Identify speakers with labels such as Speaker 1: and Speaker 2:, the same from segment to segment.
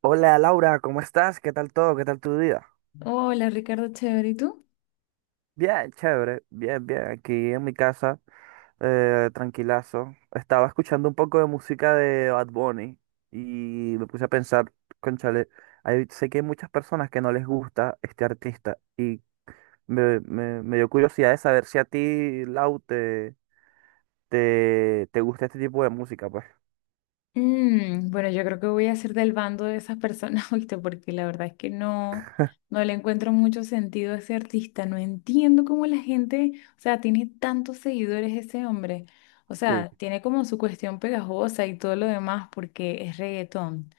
Speaker 1: Hola Laura, ¿cómo estás? ¿Qué tal todo? ¿Qué tal tu día?
Speaker 2: Hola Ricardo, chévere, ¿y tú?
Speaker 1: Bien, chévere, bien, bien. Aquí en mi casa, tranquilazo. Estaba escuchando un poco de música de Bad Bunny y me puse a pensar, cónchale, sé que hay muchas personas que no les gusta este artista y me dio curiosidad de saber si a ti, Lau, te gusta este tipo de música, pues.
Speaker 2: Bueno, yo creo que voy a ser del bando de esas personas, ¿oíste? Porque la verdad es que no le encuentro mucho sentido a ese artista. No entiendo cómo la gente, o sea, tiene tantos seguidores ese hombre. O sea,
Speaker 1: Sí.
Speaker 2: tiene como su cuestión pegajosa y todo lo demás porque es reggaetón.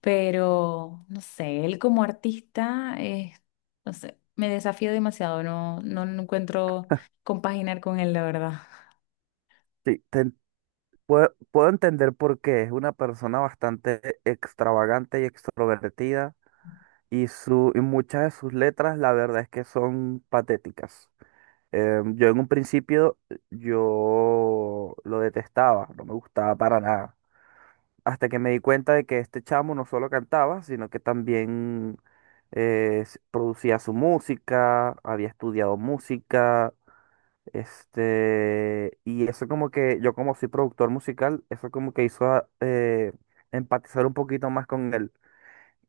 Speaker 2: Pero, no sé, él como artista, es, no sé, me desafía demasiado. No encuentro compaginar con él, la verdad.
Speaker 1: Sí, te- puedo entender por qué. Es una persona bastante extravagante y extrovertida. Y muchas de sus letras, la verdad es que son patéticas. Yo en un principio, yo lo detestaba, no me gustaba para nada. Hasta que me di cuenta de que este chamo no solo cantaba, sino que también producía su música, había estudiado música. Este, y eso como que, yo como soy productor musical, eso como que hizo empatizar un poquito más con él,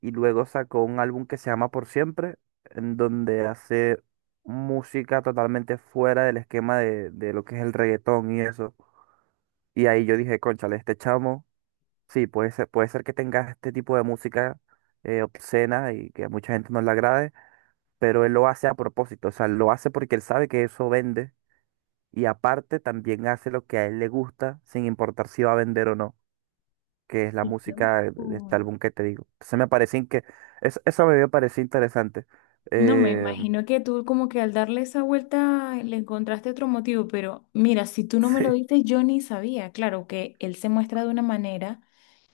Speaker 1: y luego sacó un álbum que se llama Por Siempre, en donde hace música totalmente fuera del esquema de lo que es el reggaetón y eso. Y ahí yo dije, cónchale, este chamo, sí, puede ser que tenga este tipo de música obscena, y que a mucha gente no le agrade, pero él lo hace a propósito, o sea, lo hace porque él sabe que eso vende, y aparte también hace lo que a él le gusta sin importar si va a vender o no, que es la
Speaker 2: Qué
Speaker 1: música de este
Speaker 2: loco.
Speaker 1: álbum que te digo. Entonces me parece que eso me pareció interesante.
Speaker 2: No, me
Speaker 1: Eh,
Speaker 2: imagino que tú como que al darle esa vuelta le encontraste otro motivo, pero mira, si tú no me lo
Speaker 1: sí.
Speaker 2: diste, yo ni sabía. Claro que él se muestra de una manera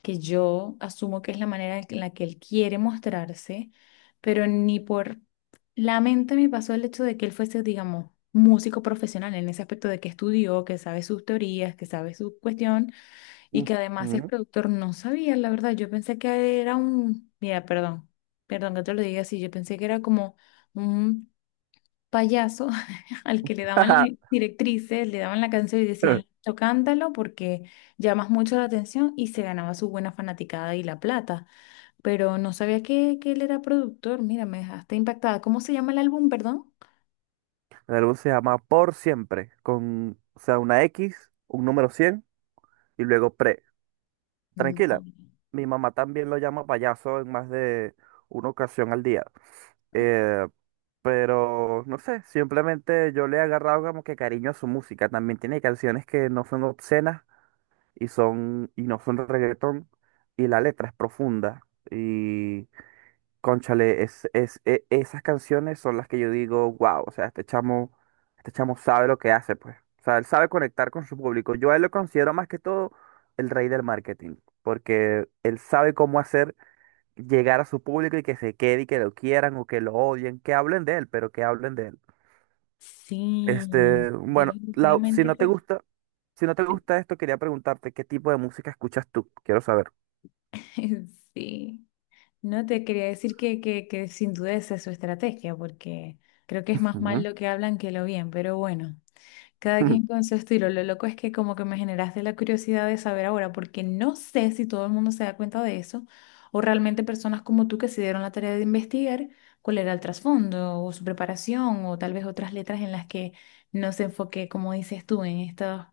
Speaker 2: que yo asumo que es la manera en la que él quiere mostrarse, pero ni por la mente me pasó el hecho de que él fuese, digamos, músico profesional en ese aspecto de que estudió, que sabe sus teorías, que sabe su cuestión y
Speaker 1: Mm,
Speaker 2: que además es
Speaker 1: mm.
Speaker 2: productor. No sabía, la verdad, yo pensé que era un, mira, perdón, perdón que te lo diga así, yo pensé que era como un payaso al que le daban las directrices, le daban la canción y decían,
Speaker 1: El
Speaker 2: "Listo, cántalo porque llamas mucho la atención y se ganaba su buena fanaticada y la plata, pero no sabía que él era productor, mira, me dejaste impactada. ¿Cómo se llama el álbum, perdón?
Speaker 1: álbum se llama Por Siempre, con, o sea, una X, un número 100 y luego pre.
Speaker 2: Mm,
Speaker 1: Tranquila, mi mamá también lo llama payaso en más de una ocasión al día. Eh, pero, no sé, simplemente yo le he agarrado como que cariño a su música. También tiene canciones que no son obscenas, y son y no son reggaetón, y la letra es profunda, y cónchale, esas canciones son las que yo digo wow, o sea, este chamo, este chamo sabe lo que hace, pues, o sea, él sabe conectar con su público. Yo a él lo considero más que todo el rey del marketing, porque él sabe cómo hacer llegar a su público, y que se quede, y que lo quieran o que lo odien, que hablen de él, pero que hablen de él.
Speaker 2: sí,
Speaker 1: Este, bueno, Lau, si
Speaker 2: definitivamente
Speaker 1: no te
Speaker 2: es
Speaker 1: gusta, si no te gusta esto, quería preguntarte qué tipo de música escuchas tú, quiero saber.
Speaker 2: ese. Sí. No te quería decir que, que sin duda esa es su estrategia, porque creo que es más mal
Speaker 1: Ujú.
Speaker 2: lo que hablan que lo bien, pero bueno, cada quien con su estilo. Lo loco es que como que me generaste la curiosidad de saber ahora, porque no sé si todo el mundo se da cuenta de eso, o realmente personas como tú que se dieron la tarea de investigar cuál era el trasfondo o su preparación, o tal vez otras letras en las que no se enfoque, como dices tú, en estos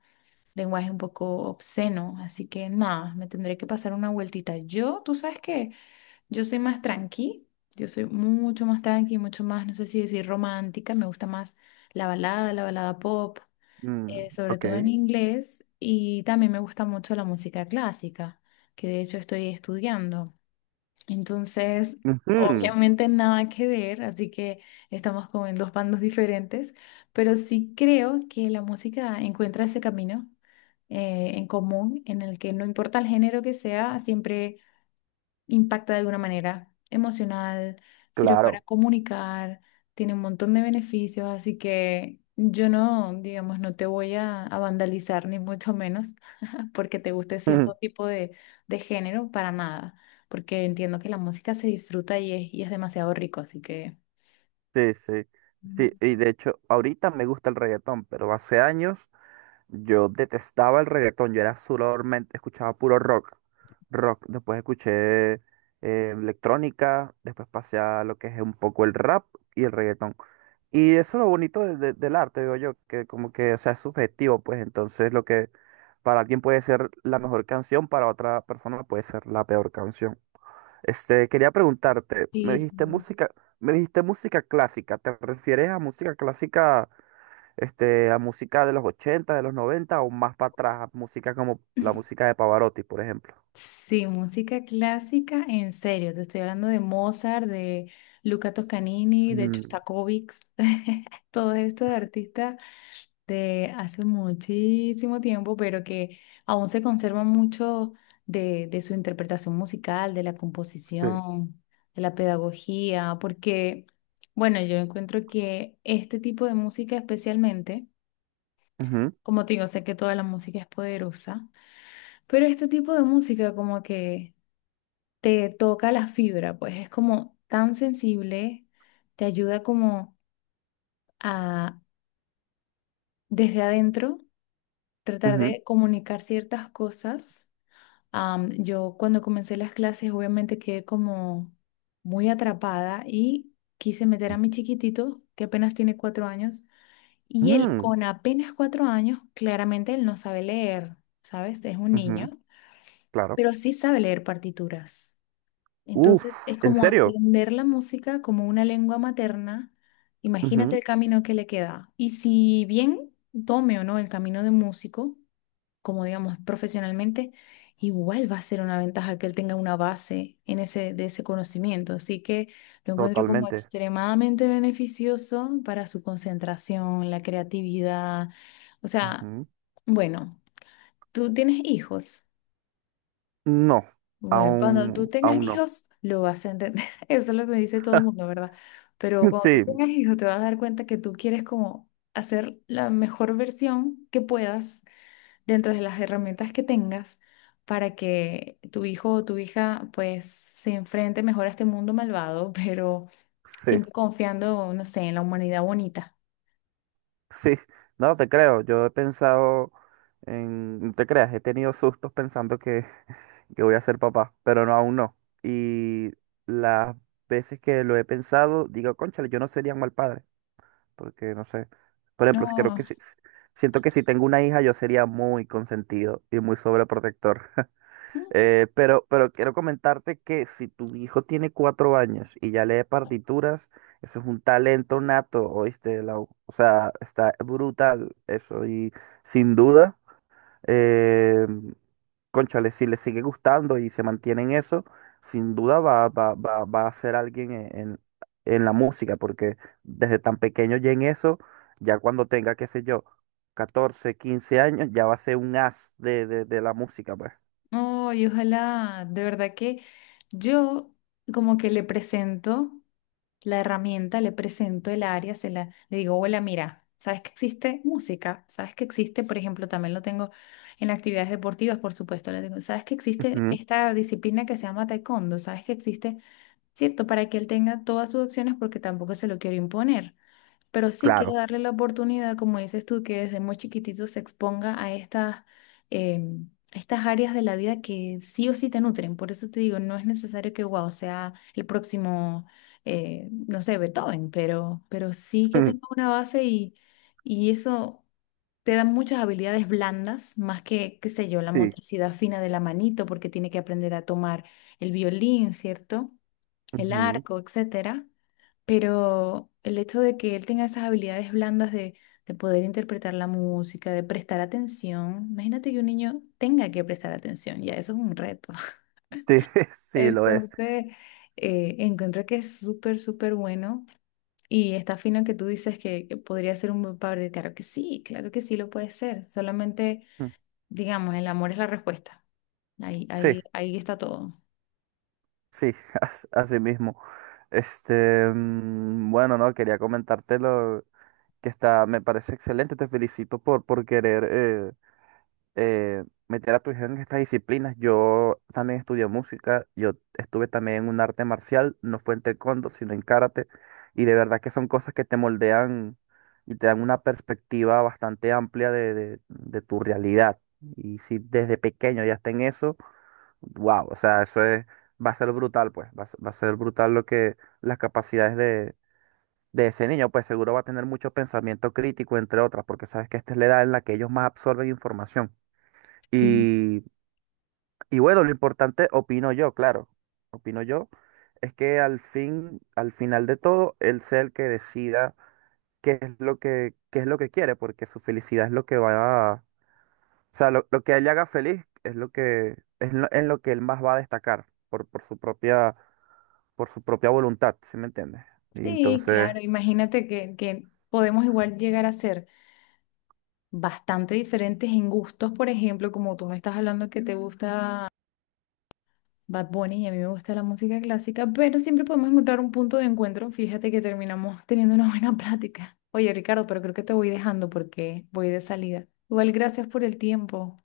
Speaker 2: lenguajes un poco obscenos. Así que nada, me tendré que pasar una vueltita. Yo, tú sabes que... Yo soy más tranqui, yo soy mucho más tranqui, mucho más, no sé si decir romántica, me gusta más la balada pop,
Speaker 1: Mm,
Speaker 2: sobre
Speaker 1: ok.
Speaker 2: todo en inglés, y también me gusta mucho la música clásica, que de hecho estoy estudiando. Entonces,
Speaker 1: Ujú,
Speaker 2: obviamente nada que ver, así que estamos como en dos bandos diferentes, pero sí creo que la música encuentra ese camino en común en el que no importa el género que sea, siempre impacta de alguna manera emocional, sirve para
Speaker 1: claro.
Speaker 2: comunicar, tiene un montón de beneficios, así que yo no, digamos, no te voy a vandalizar ni mucho menos porque te guste cierto tipo de género para nada, porque entiendo que la música se disfruta y es demasiado rico, así que...
Speaker 1: Sí, sí. Sí,
Speaker 2: Mm,
Speaker 1: y de hecho, ahorita me gusta el reggaetón, pero hace años yo detestaba el reggaetón. Yo era solamente, escuchaba puro rock. Rock. Después escuché electrónica, después pasé a lo que es un poco el rap y el reggaetón. Y eso es lo bonito del arte, digo yo, que como que, o sea, es subjetivo, pues entonces lo que para alguien puede ser la mejor canción, para otra persona puede ser la peor canción. Este, quería preguntarte,
Speaker 2: Sí, sí,
Speaker 1: me dijiste música clásica, ¿te refieres a música clásica, este, a música de los 80, de los 90 o más para atrás, a música como la música de Pavarotti, por ejemplo?
Speaker 2: sí, música clásica, en serio, te estoy hablando de Mozart, de Luca Toscanini, de
Speaker 1: Mm,
Speaker 2: Shostakovich, todos estos artistas de hace muchísimo tiempo, pero que aún se conservan mucho de, su interpretación musical, de la
Speaker 1: sí.
Speaker 2: composición, de la pedagogía, porque, bueno, yo encuentro que este tipo de música especialmente,
Speaker 1: Ujú,
Speaker 2: como te digo, sé que toda la música es poderosa, pero este tipo de música como que te toca la fibra, pues es como tan sensible, te ayuda como a desde adentro tratar
Speaker 1: ujú.
Speaker 2: de comunicar ciertas cosas. Yo cuando comencé las clases obviamente quedé como muy atrapada y quise meter a mi chiquitito, que apenas tiene cuatro años, y él
Speaker 1: Mm,
Speaker 2: con apenas cuatro años, claramente él no sabe leer, ¿sabes? Es un
Speaker 1: ujú,
Speaker 2: niño,
Speaker 1: claro.
Speaker 2: pero sí sabe leer partituras.
Speaker 1: Uf,
Speaker 2: Entonces es
Speaker 1: ¿en
Speaker 2: como
Speaker 1: serio?
Speaker 2: aprender la música como una lengua materna. Imagínate
Speaker 1: Ujú,
Speaker 2: el camino que le queda. Y si bien tome o no el camino de músico, como digamos profesionalmente, igual va a ser una ventaja que él tenga una base en ese, de ese conocimiento. Así que lo encuentro como
Speaker 1: totalmente.
Speaker 2: extremadamente beneficioso para su concentración, la creatividad. O sea,
Speaker 1: Ujú.
Speaker 2: bueno, tú tienes hijos.
Speaker 1: No,
Speaker 2: Bueno, cuando tú tengas
Speaker 1: aún no.
Speaker 2: hijos, lo vas a entender. Eso es lo que me dice todo el mundo, ¿verdad? Pero cuando tú
Speaker 1: Sí,
Speaker 2: tengas hijos, te vas a dar cuenta que tú quieres como hacer la mejor versión que puedas dentro de las herramientas que tengas para que tu hijo o tu hija pues se enfrente mejor a este mundo malvado, pero
Speaker 1: sí.
Speaker 2: siempre confiando, no sé, en la humanidad bonita.
Speaker 1: Sí, no te creo. Yo he pensado en, no te creas, he tenido sustos pensando que voy a ser papá, pero no, aún no. Y las veces que lo he pensado, digo, cónchale, yo no sería un mal padre, porque no sé. Por ejemplo, creo que
Speaker 2: No,
Speaker 1: siento que si tengo una hija, yo sería muy consentido y muy sobreprotector. Pero quiero comentarte que si tu hijo tiene 4 años y ya lee partituras, eso es un talento nato, ¿oíste, Lau? O sea, está brutal eso. Y sin duda, eh, cónchale, si le sigue gustando y se mantiene en eso, sin duda va a ser alguien en la música, porque desde tan pequeño ya en eso, ya cuando tenga, qué sé yo, 14 15 años, ya va a ser un as de la música, pues.
Speaker 2: no, y ojalá, de verdad que yo como que le presento. La herramienta, le presento el área, le digo, hola, mira, ¿sabes que existe música? ¿Sabes que existe, por ejemplo, también lo tengo en actividades deportivas, por supuesto, le digo, ¿sabes que existe
Speaker 1: Ujú,
Speaker 2: esta disciplina que se llama taekwondo? ¿Sabes que existe, cierto, para que él tenga todas sus opciones porque tampoco se lo quiero imponer? Pero sí quiero
Speaker 1: claro.
Speaker 2: darle la oportunidad, como dices tú, que desde muy chiquitito se exponga a estas, a estas áreas de la vida que sí o sí te nutren. Por eso te digo, no es necesario que, wow, sea el próximo, no sé, Beethoven, pero sí que
Speaker 1: Mm,
Speaker 2: tenga una base y eso te da muchas habilidades blandas, más que, qué sé yo, la
Speaker 1: sí,
Speaker 2: motricidad fina de la manito, porque tiene que aprender a tomar el violín, ¿cierto? El
Speaker 1: ujú,
Speaker 2: arco, etcétera, pero el hecho de que él tenga esas habilidades blandas de, poder interpretar la música, de prestar atención, imagínate que un niño tenga que prestar atención, ya eso es un reto.
Speaker 1: sí, sí lo es.
Speaker 2: Entonces, encuentro que es súper, súper bueno y está fino que tú dices que podría ser un buen padre. Claro que sí lo puede ser. Solamente,
Speaker 1: Mm,
Speaker 2: digamos, el amor es la respuesta. Ahí,
Speaker 1: sí,
Speaker 2: ahí, ahí está todo.
Speaker 1: sí, así mismo. Este, mm, bueno, no, quería comentártelo que está, me parece excelente, te felicito por querer meter a tu hija en estas disciplinas. Yo también estudié música, yo estuve también en un arte marcial, no fue en taekwondo, sino en karate, y de verdad que son cosas que te moldean y te dan una perspectiva bastante amplia de tu realidad. Y si desde pequeño ya está en eso, wow, o sea, eso es, va a ser brutal, pues, va a ser brutal lo que las capacidades de ese niño, pues seguro va a tener mucho pensamiento crítico, entre otras, porque sabes que esta es la edad en la que ellos más absorben información. Y, y bueno, lo importante, opino yo, claro, opino yo, es que al fin, al final de todo, él sea el que decida qué es lo que, qué es lo que quiere, porque su felicidad es lo que va a, o sea, lo que a él le haga feliz es lo que, es lo, en lo que él más va a destacar por su propia voluntad, ¿sí me entiendes? Y
Speaker 2: Sí,
Speaker 1: entonces,
Speaker 2: claro, imagínate que podemos igual llegar a ser bastante diferentes en gustos, por ejemplo, como tú me estás hablando que te gusta Bad Bunny y a mí me gusta la música clásica, pero siempre podemos encontrar un punto de encuentro. Fíjate que terminamos teniendo una buena plática. Oye, Ricardo, pero creo que te voy dejando porque voy de salida. Igual, gracias por el tiempo.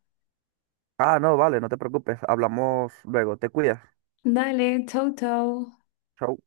Speaker 1: ah, no, vale, no te preocupes, hablamos luego, te cuidas,
Speaker 2: Dale, chau, chau.
Speaker 1: chau.